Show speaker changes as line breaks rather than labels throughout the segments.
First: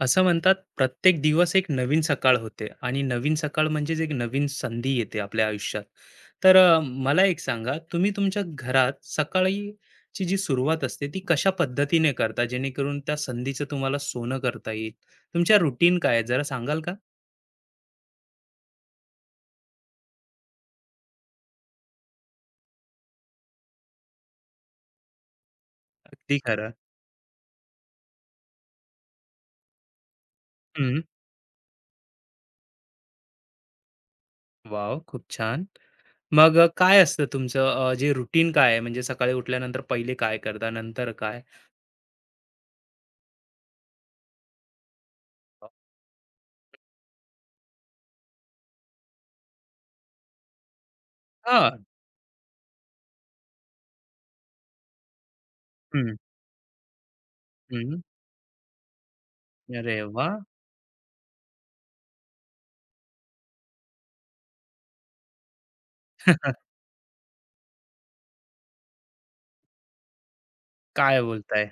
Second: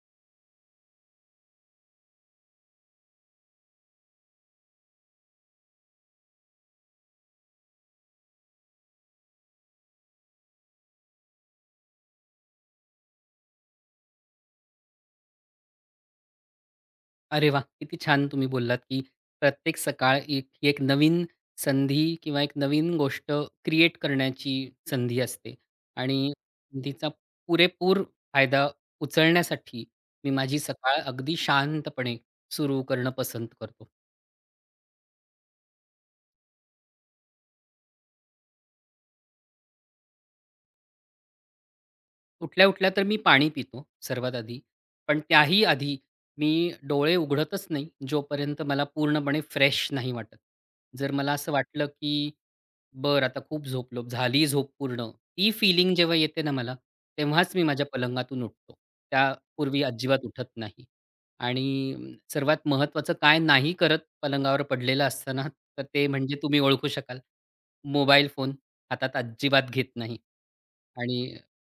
असं म्हणतात प्रत्येक दिवस एक नवीन सकाळ होते आणि नवीन सकाळ म्हणजेच एक नवीन संधी येते आपल्या आयुष्यात. तर मला एक सांगा, तुम्ही तुमच्या घरात सकाळी ची जी सुरुवात असते ती कशा पद्धतीने करता जेणेकरून त्या संधीचं तुम्हाला सोनं करता येईल? तुमच्या रुटीन काय आहे, जरा सांगाल का?
अरे वाह! किती छान तुम्ही बोललात, की प्रत्येक सकाळ एक नवीन संधी किंवा एक नवीन गोष्ट क्रिएट करण्याची संधी असते आणि
अगदी खरं.
तिचा पुरेपूर फायदा उचलण्यासाठी मी माझी सकाळ
हम्म.
अगदी शांतपणे सुरू करणं पसंत करतो.
वाव, खूप छान. मग काय असतं तुमचं जे रुटीन काय आहे? म्हणजे सकाळी उठल्यानंतर पहिले काय करता, नंतर काय?
उठल्या-उठल्या तर मी पाणी पितो सर्वात आधी, पण त्याही आधी मी डोळे उघडतच नाही जोपर्यंत मला पूर्णपणे फ्रेश नाही वाटत. जर मला असं
हा.
वाटलं, की बर आता खूप झोपलो. झाली झोप पूर्ण. ती फीलिंग
हम्म.
जेव्हा येते ना मला, तेव्हाच मी माझ्या
हम्म.
पलंगातून उठतो. त्यापूर्वी
अरे
अजिबात
वा.
उठत नाही. आणि सर्वात महत्त्वाचं काय नाही करत पलंगावर पडलेलं असताना, तर ते म्हणजे तुम्ही ओळखू शकाल. मोबाईल फोन हातात अजिबात घेत नाही.
काय
आणि
बोलताय?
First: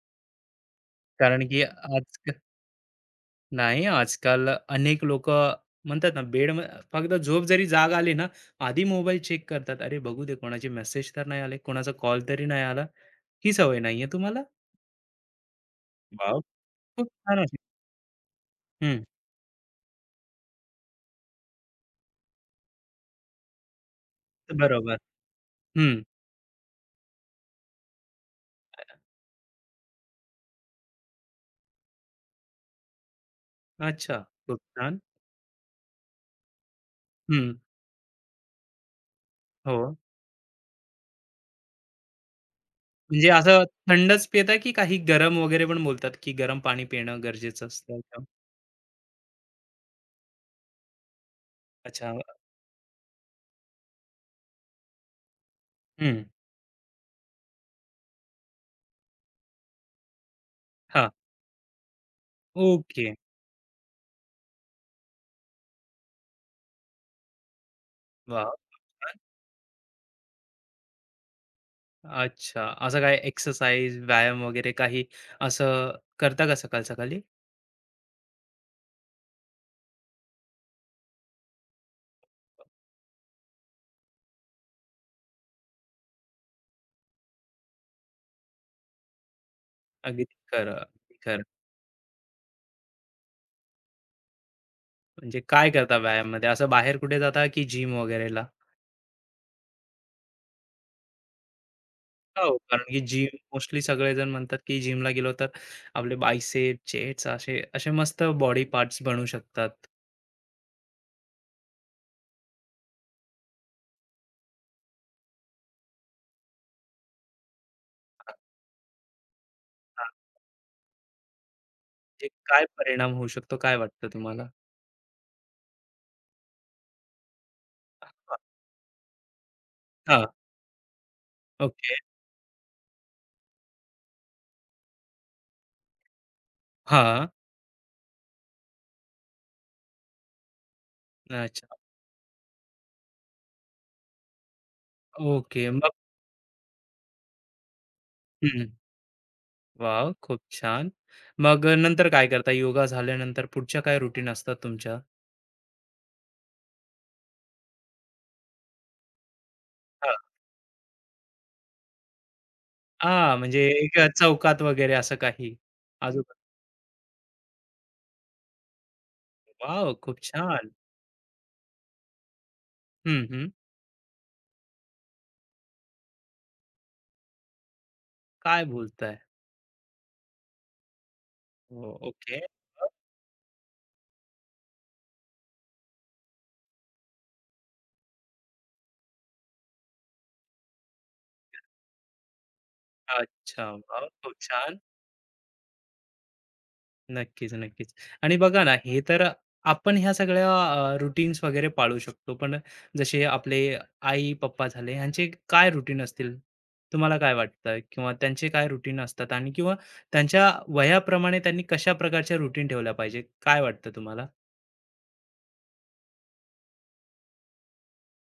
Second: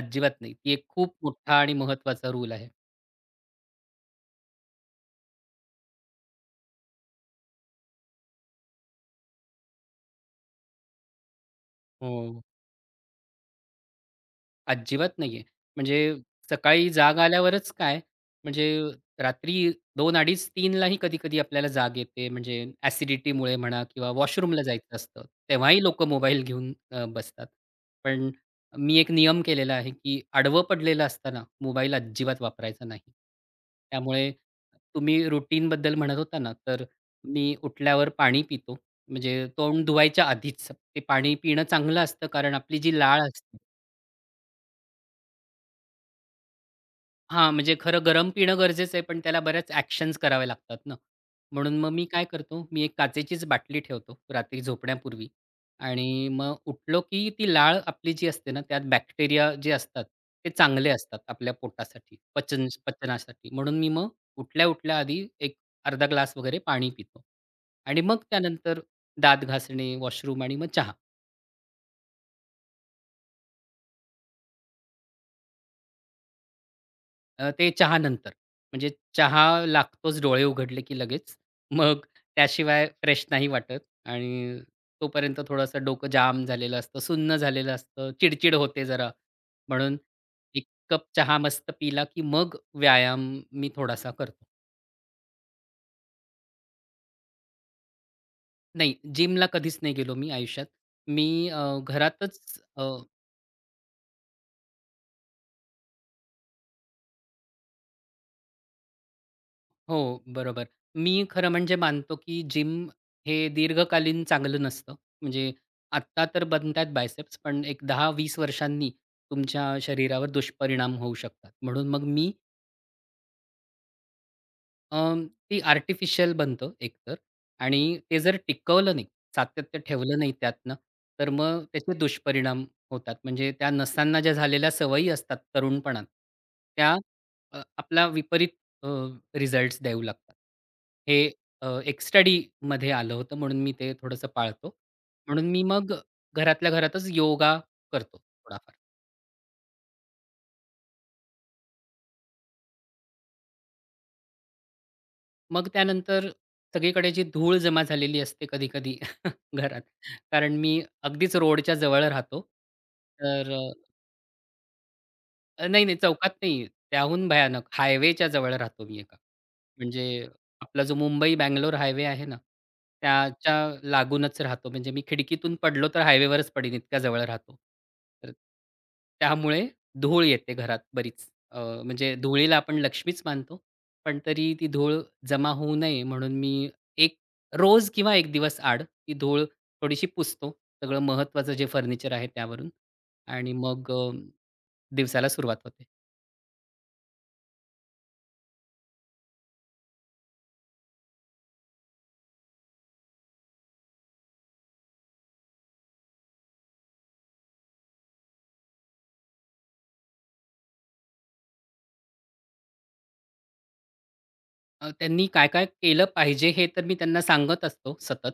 अजिबात नाही. ती एक खूप
कारण
मोठा
की
आणि
आज,
महत्त्वाचा रूल आहे.
नाही, आजकाल अनेक लोकं म्हणतात ना, बेड फक्त झोप जरी जाग आली ना, आधी मोबाईल चेक करतात. अरे, बघू दे कोणाचे मेसेज तर नाही आले, कोणाचा कॉल
हो.
तरी नाही आला. ही सवय नाहीये तुम्हाला?
अजिबात नाहीये. म्हणजे
वाव,
सकाळी
खूप
जाग
छान अशी.
आल्यावरच काय, म्हणजे
हं,
रात्री 2:00, 2:30, 3:00 लाही कधी-कधी आपल्याला जाग येते. म्हणजे ॲसिडिटीमुळे म्हणा किंवा वॉशरूमला
बरोबर.
जायचं असतं. तेव्हाही
हं,
लोकं मोबाईल घेऊन बसतात. पण मी एक नियम केलेला आहे, की आडवं पडलेलं असताना मोबाईल अजिबात वापरायचा नाही.
अच्छा,
त्यामुळे
खूप छान.
तुम्ही रुटीनबद्दल म्हणत होता ना, तर
हं.
मी उठल्यावर पाणी पितो. म्हणजे तोंड
हो.
धुवायच्या आधीच. ते पाणी पिणं चांगलं असतं कारण आपली जी लाळ
म्हणजे
असते
असं थंडच पिता, की काही गरम वगैरे पण बोलतात, की गरम पाणी पिणं
हां,
गरजेचं
म्हणजे
असतं?
खरं
का?
गरम पिणं गरजेचं आहे, पण त्याला बऱ्याच ॲक्शन्स करावे लागतात ना. म्हणून मग मी
अच्छा.
काय करतो, मी एक काचेचीच बाटली ठेवतो रात्री झोपण्यापूर्वी
हं.
आणि मग उठलो की ती लाळ आपली जी असते ना, त्यात बॅक्टेरिया जे असतात, ते चांगले
हां.
असतात आपल्या पोटासाठी,
ओके.
पचनासाठी. म्हणून मी मग उठल्या-उठल्या आधी एक अर्धा ग्लास वगैरे पाणी पितो आणि मग
वाह!
त्यानंतर दात घासणे, वॉशरूम आणि मग चहा.
अच्छा. असं काय एक्सरसाइज, व्यायाम वगैरे काही असं करता का सकाळ-सकाळी?
ते चहानंतर. म्हणजे चहा लागतोच डोळे उघडले की लगेच. मग त्याशिवाय फ्रेश नाही वाटत आणि तोपर्यंत थोडंसं डोकं जाम झालेलं असतं, सुन्न झालेलं असतं, चिडचिड होते जरा. म्हणून
अगदी
एक
खरं,
कप
अगदी
चहा
खरं.
मस्त पिला की मग व्यायाम मी थोडासा करतो.
म्हणजे काय करता व्यायाममध्ये? असं बाहेर कुठे जाता की जिम वगैरेला?
नाही, जिमला कधीच नाही गेलो मी आयुष्यात. मी घरातच
हो, कारण की जिम मोस्टली सगळेजण म्हणतात की जिमला गेलो तर आपले बायसेप, चेस्ट असे असे मस्त बॉडी पार्ट्स बनू शकतात.
हो, बरोबर. मी खरं म्हणजे मानतो, की जिम हे दीर्घकालीन चांगलं नसतं. म्हणजे आत्ता तर बनतात बायसेप्स, पण एक
हां.
10-20 वर्षांनी तुमच्या शरीरावर दुष्परिणाम होऊ शकतात. म्हणून मग
म्हणजे
मी
काय परिणाम होऊ शकतो? काय वाटतं तुम्हाला?
ती आर्टिफिशियल बनतं एकतर आणि ते जर टिकवलं नाही, सातत्य ठेवलं
हां.
नाही त्यातनं, तर मग त्याचे
ओके.
दुष्परिणाम होतात. म्हणजे त्या नसांना ज्या झालेल्या सवयी असतात तरुणपणात, त्या
हां.
आपला विपरीत अ, देऊ लागतात. हे
अच्छा.
एक स्टडीमध्ये आलं होतं म्हणून मी ते थोडंसं पाळतो. म्हणून मी
ओके. मग.
मग घरातल्या घरातच योगा करतो
हं.
थोडाफार.
वाव, खूप छान. मग नंतर काय करता? योगा झाल्यानंतर पुढच्या काय रुटीन असतात तुमच्या?
मग त्यानंतर सगळीकडे जी धूळ जमा झालेली असते कधी-कधी घरात.
हां.
कारण मी अगदीच रोडच्या जवळ राहतो.
हां,
तर अ,
म्हणजे एक चौकात वगैरे असं काही
अ, नाही, नाही
आजूबाजूला.
चौकात नाही. त्याहून भयानक हायवेच्या जवळ राहतो मी एका.
वॉव!
म्हणजे
खूप छान.
आपला जो मुंबई-बंगलोर हायवे आहे ना,
हं, हं.
त्याच्या लागूनच राहतो. म्हणजे मी खिडकीतून पडलो तर हायवेवरच पडीन इतक्या जवळ राहतो. तर
काय बोलताय?
त्यामुळे धूळ येते घरात बरीच.
ओ
म्हणजे
ओके.
धुळीला आपण लक्ष्मीच मानतो. पण तरी ती धूळ जमा होऊ नये म्हणून मी एक रोज किंवा 1 दिवस आड ती धूळ थोडीशी पुसतो. सगळं महत्त्वाचं जे फर्निचर आहे त्यावरून आणि
अच्छा.
मग
वाव, खूप छान.
दिवसाला सुरुवात होते.
नक्कीच, नक्कीच. आणि बघा ना, हे तर आपण ह्या सगळ्या वगैरे पाळू शकतो. पण जसे आपले आई-पप्पा झाले, ह्यांचे काय रूटीन असतील? तुम्हाला काय वाटतं? किंवा त्यांचे काय रूटीन असतात? आणि किंवा त्यांच्या वयाप्रमाणे त्यांनी कशा प्रकारच्या रूटीन ठेवल्या पाहिजे? काय वाटतं तुम्हाला?
त्यांनी काय-काय केलं पाहिजे हे तर मी त्यांना सांगत असतो सतत.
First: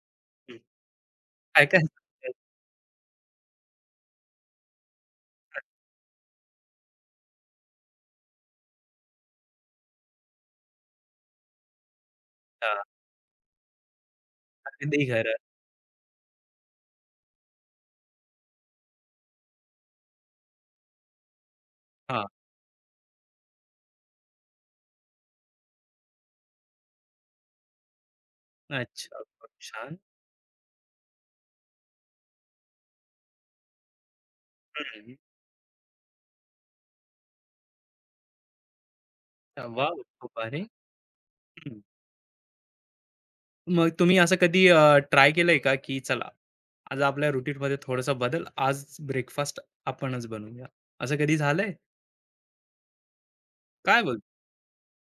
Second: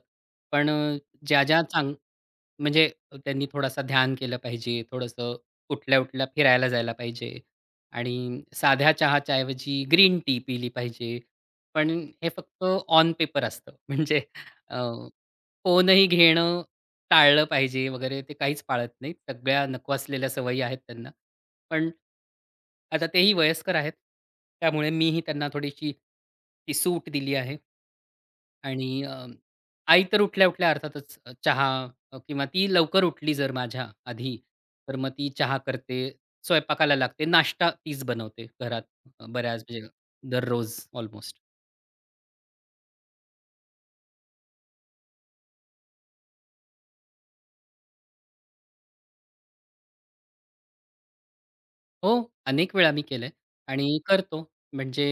हं.
पण अ, ज्या-ज्या
काय काय?
चांग म्हणजे त्यांनी थोडासा ध्यान केलं पाहिजे, थोडंसं उठल्या-उठल्या फिरायला जायला पाहिजे आणि साध्या चहाच्या ऐवजी ग्रीन टी पिली पाहिजे. पण हे फक्त
अच्छा,
ऑन पेपर असतं. म्हणजे अ,
अगदी खरं.
फोनही घेणं टाळलं पाहिजे वगैरे ते काहीच पाळत नाहीत. सगळ्या नको असलेल्या सवयी आहेत त्यांना. पण
हां.
आता तेही वयस्कर आहेत. त्यामुळे मीही त्यांना थोडीशी ती सूट दिली आहे आणि
अच्छा, खूप छान.
आई तर उठल्या-उठल्या अर्थातच किंवा ती लवकर उठली जर माझ्या आधी, तर मग
हं.
ती चहा करते, स्वयंपाकाला लागते, नाश्ता तीच बनवते घरात अ, बऱ्याच म्हणजे
वाह! खूप भारी.
दररोज ऑलमोस्ट.
मग तुम्ही असं कधी ट्राय केलंय का, की चला, आज आपल्या रुटीनमध्ये थोडासा बदल, आज ब्रेकफास्ट आपणच बनवूया. असं कधी झालंय?
हो, अनेक वेळा मी केलंय आणि
काय बोल.
करतो. म्हणजे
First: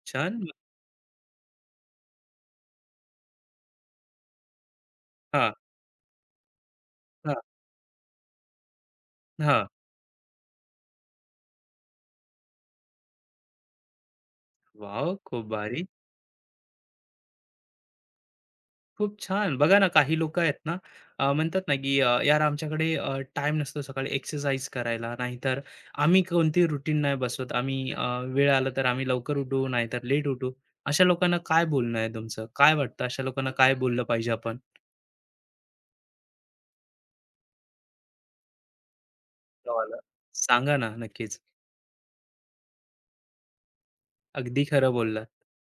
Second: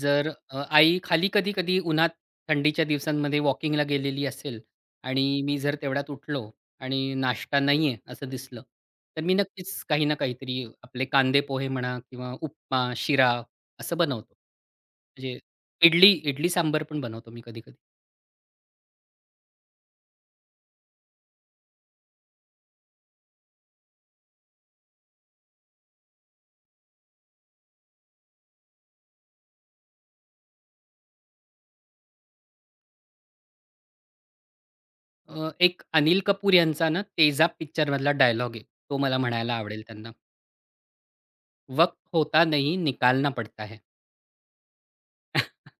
जर
छान.
आई खाली कधी-कधी उन्हात थंडीच्या दिवसांमध्ये वॉकिंगला गेलेली असेल आणि
हां,
मी जर तेवढ्यात उठलो आणि
हां,
नाश्ता नाहीये असं दिसलं, तर मी
हां.
नक्कीच काही ना काहीतरी आपले कांदे पोहे म्हणा किंवा उपमा, शिरा असं बनवतो.
वॉव!
म्हणजे
खूप भारी.
इडली इडली सांबर पण बनवतो मी कधी-कधी.
खूप छान. बघा ना, काही लोकं आहेत ना, म्हणतात ना, की "यार, आमच्याकडे टाईम नसतो सकाळी एक्सरसाइज करायला, नाहीतर आम्ही कोणती रुटीन नाही बसवत. आम्ही वेळ आला तर आम्ही लवकर उठू, नाहीतर लेट उठू." अशा लोकांना काय बोलणं आहे तुमचं? काय वाटतं, अशा लोकांना काय बोललं पाहिजे आपण?
एक अनिल कपूर यांचा ना तेजाब पिक्चरमधला डायलॉग आहे. तो मला म्हणायला आवडेल
गावाला.
त्यांना.
सांगा ना, नक्कीच.
"वक्त होता नहीं निकालना पड़ता है."
अगदी खरं बोललात.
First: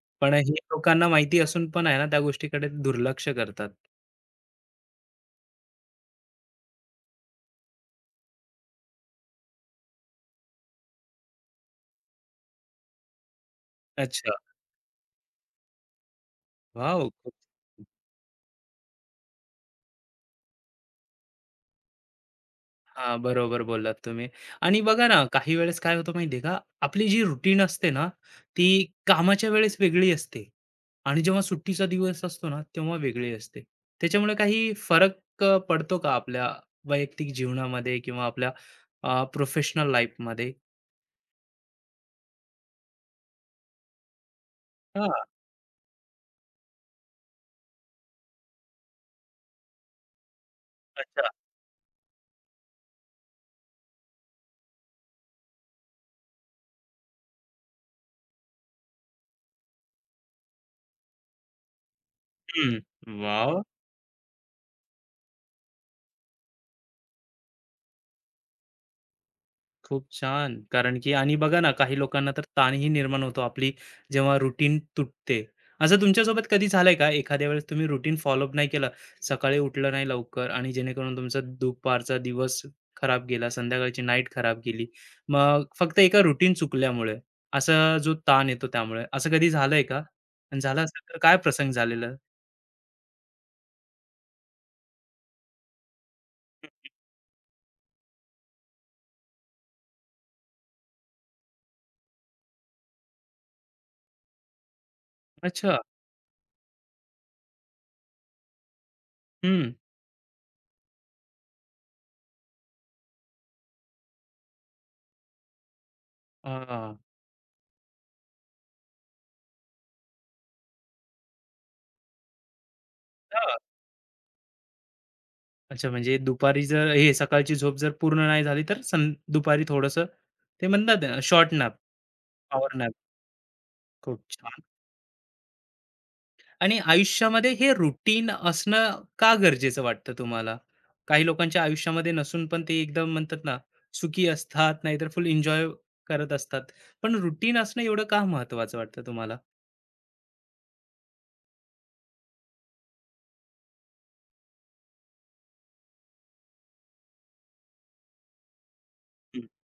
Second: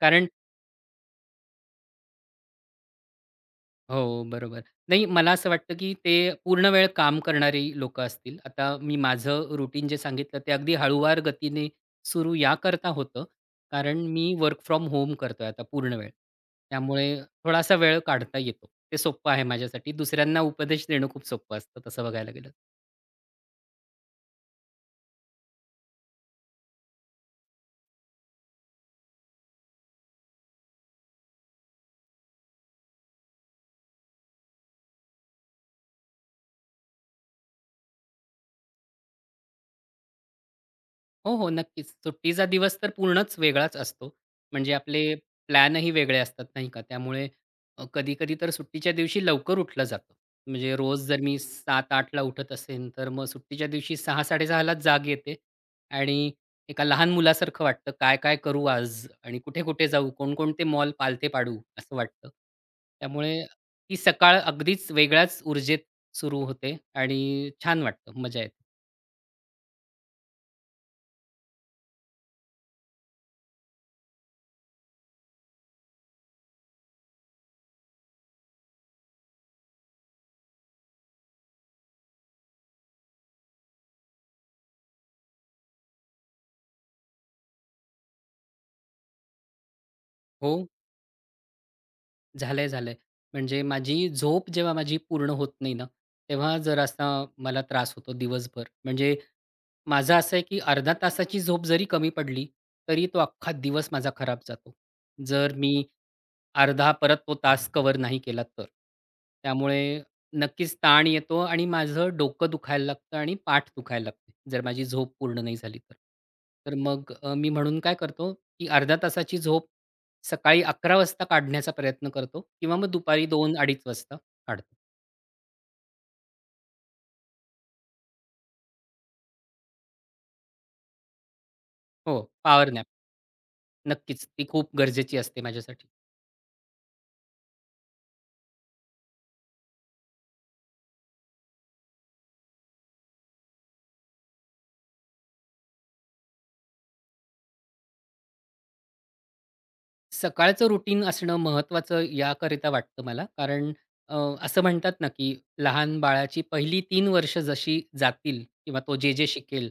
कारण
पण हे लोकांना माहिती असून पण आहे ना, त्या गोष्टीकडे दुर्लक्ष करतात.
हो, बरोबर. नाही मला असं वाटतं, की ते पूर्ण वेळ काम करणारी लोकं असतील. आता मी माझं रुटीन जे सांगितलं ते अगदी हळूवार गतीने सुरू याकरता होतं, कारण मी
अच्छा.
वर्क फ्रॉम होम करतोय आता पूर्ण वेळ.
वॉव!
त्यामुळे
खूप.
थोडासा वेळ काढता येतो. ते सोप्पं आहे माझ्यासाठी. दुसऱ्यांना उपदेश देणं खूप सोपं असतं तसं बघायला गेलं
हां, बरोबर बोललात तुम्ही. आणि बघा ना, काही वेळेस काय होतं माहिती का, आपली जी रुटीन असते ना, ती कामाच्या वेळेस वेगळी असते आणि जेव्हा सुट्टीचा दिवस असतो ना, तेव्हा वेगळी असते. त्याच्यामुळे काही फरक पडतो का आपल्या वैयक्तिक जीवनामध्ये किंवा आपल्या प्रोफेशनल लाईफमध्ये?
हो, हो. नक्कीच. सुट्टीचा दिवस तर पूर्णच वेगळाच असतो. म्हणजे
हां.
आपले प्लॅनही वेगळे असतात, नाही का? कधी-कधी तर सुट्टीच्या दिवशी लवकर उठलं जातं. म्हणजे रोज जर
अच्छा.
मी 7:00-8:00 ला उठत असेन, तर मग सुट्टीच्या दिवशी 6:00-6:30 लाच जाग येते आणि एका लहान मुलासारखं वाटतं, काय-काय करू आज आणि कुठे-कुठे जाऊ, कोणकोणते मॉल पालथे पाडू, असं वाटतं.
हं.
त्यामुळे
वॉव!
ती सकाळ अगदीच वेगळ्याच ऊर्जेत सुरू होते आणि छान वाटतं, मजा येते.
खूप छान. कारण की आणि बघा ना, काही लोकांना तर ताणही निर्माण होतो आपली जेव्हा रुटीन तुटते. असं तुमच्यासोबत कधी झालंय का? एखाद्या वेळेस तुम्ही रुटीन फॉलोअप नाही केलं, सकाळी उठलं नाही लवकर आणि जेणेकरून तुमचा दुपारचा दिवस खराब गेला, संध्याकाळची नाईट खराब गेली. मग फक्त एका रुटीन चुकल्यामुळे, असा जो ताण येतो त्यामुळे. असं कधी झालंय का?
हो.
आणि झालं असेल तर काय प्रसंग झालेला?
झालंय, झालंय. म्हणजे माझी झोप जेव्हा पूर्ण होत नाही ना, तेव्हा जरासा मला त्रास होतो दिवसभर. म्हणजे माझं असं आहे, की अर्ध्या तासाची झोप जरी कमी पडली, तरी तो अख्खा दिवस माझा खराब जातो. जर मी
अच्छा.
अर्धा परत तो तास कव्हर नाही केला तर.
हं.
त्यामुळे नक्कीच ताण येतो आणि माझं डोकं दुखायला लागतं आणि पाठ दुखायला लागते, जर माझी झोप पूर्ण नाही झाली तर.
हां.
मी म्हणून काय करतो, की अर्ध्या तासाची झोप सकाळी 11:00 वाजता काढण्याचा प्रयत्न करतो किंवा मग दुपारी 2:00-2:30 वाजता काढतो.
अच्छा, म्हणजे दुपारी जर हे सकाळची झोप जर पूर्ण नाही झाली, तर सं दुपारी थोडंसं ते म्हणतात शॉर्ट नॅप,
हो, पॉवर
पॉवर
नॅप
नॅप.
नक्कीच.
खूप
ती
छान.
खूप गरजेची असते माझ्यासाठी.
आणि आयुष्यामध्ये हे रुटीन असणं का गरजेचं वाटतं तुम्हाला? काही लोकांच्या आयुष्यामध्ये नसून पण ते एकदम म्हणतात ना, सुखी असतात, नाहीतर फुल एन्जॉय करत असतात. पण रुटीन असणं एवढं का महत्त्वाचं वाटतं तुम्हाला?
सकाळचं रुटीन असणं महत्त्वाचं याकरिता वाटतं मला. अ, असं म्हणतात ना, की लहान बाळाची पहिली 3 वर्ष जशी जातील किंवा तो जे, जे
हं.
शिकेल,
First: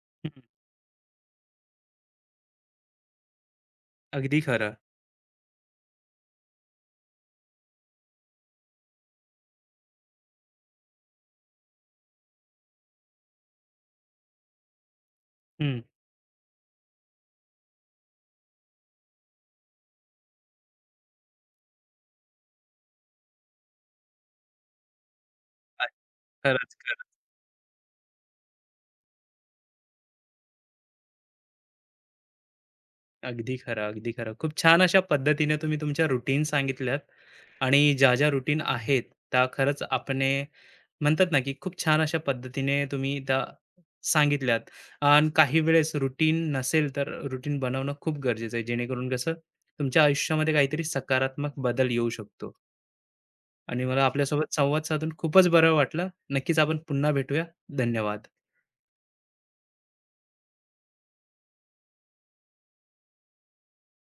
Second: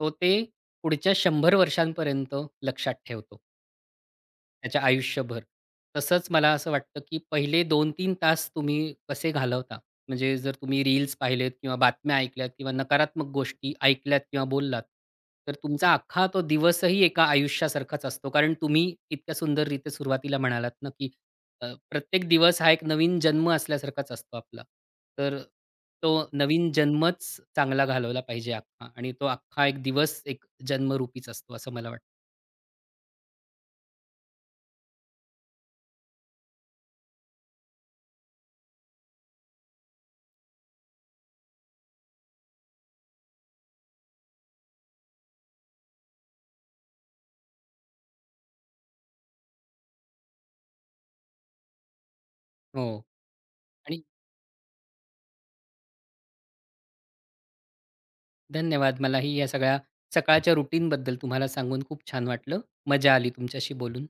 तो
हं,
ते पुढच्या 100 वर्षांपर्यंत लक्षात ठेवतो.
अगदी खरं.
त्याच्या आयुष्यभर. तसंच मला असं वाटतं, की पहिले 2 तीन तास तुम्ही कसे घालवता? म्हणजे जर तुम्ही रील्स पाहिलेत किंवा बातम्या ऐकल्यात किंवा नकारात्मक गोष्टी ऐकल्यात किंवा बोललात, तर
हं.
तुमचा अख्खा तो दिवसही एका आयुष्यासारखाच असतो. कारण तुम्ही इतक्या सुंदररीत्या सुरुवातीला म्हणालात ना, की प्रत्येक दिवस हा एक नवीन जन्म असल्यासारखाच असतो आपला. तर तो नवीन
खरंच.
जन्मच चांगला घालवला पाहिजे अख्खा आणि तो अख्खा एक दिवस एक जन्मरूपीच असतो असं मला वाटतं.
अगदी खरं, अगदी खरं. खूप छान अशा पद्धतीने तुम्ही तुमच्या रुटीन सांगितल्यात आणि ज्या-ज्या रुटीन आहेत, त्या खरंच आपणे म्हणतात ना, की खूप छान अशा पद्धतीने तुम्ही त्या सांगितल्यात. आणि काही वेळेस रुटीन नसेल, तर रुटीन बनवणं खूप गरजेचं आहे, जेणेकरून कसं तुमच्या आयुष्यामध्ये काहीतरी सकारात्मक बदल येऊ शकतो.
हो
आणि
आणि
मला आपल्यासोबत संवाद साधून खूपच बरं वाटलं. नक्कीच आपण पुन्हा भेटूया. धन्यवाद.
धन्यवाद. मलाही या सगळ्या सकाळच्या रुटीनबद्दल तुम्हाला सांगून खूप छान वाटलं. मजा आली तुमच्याशी बोलून.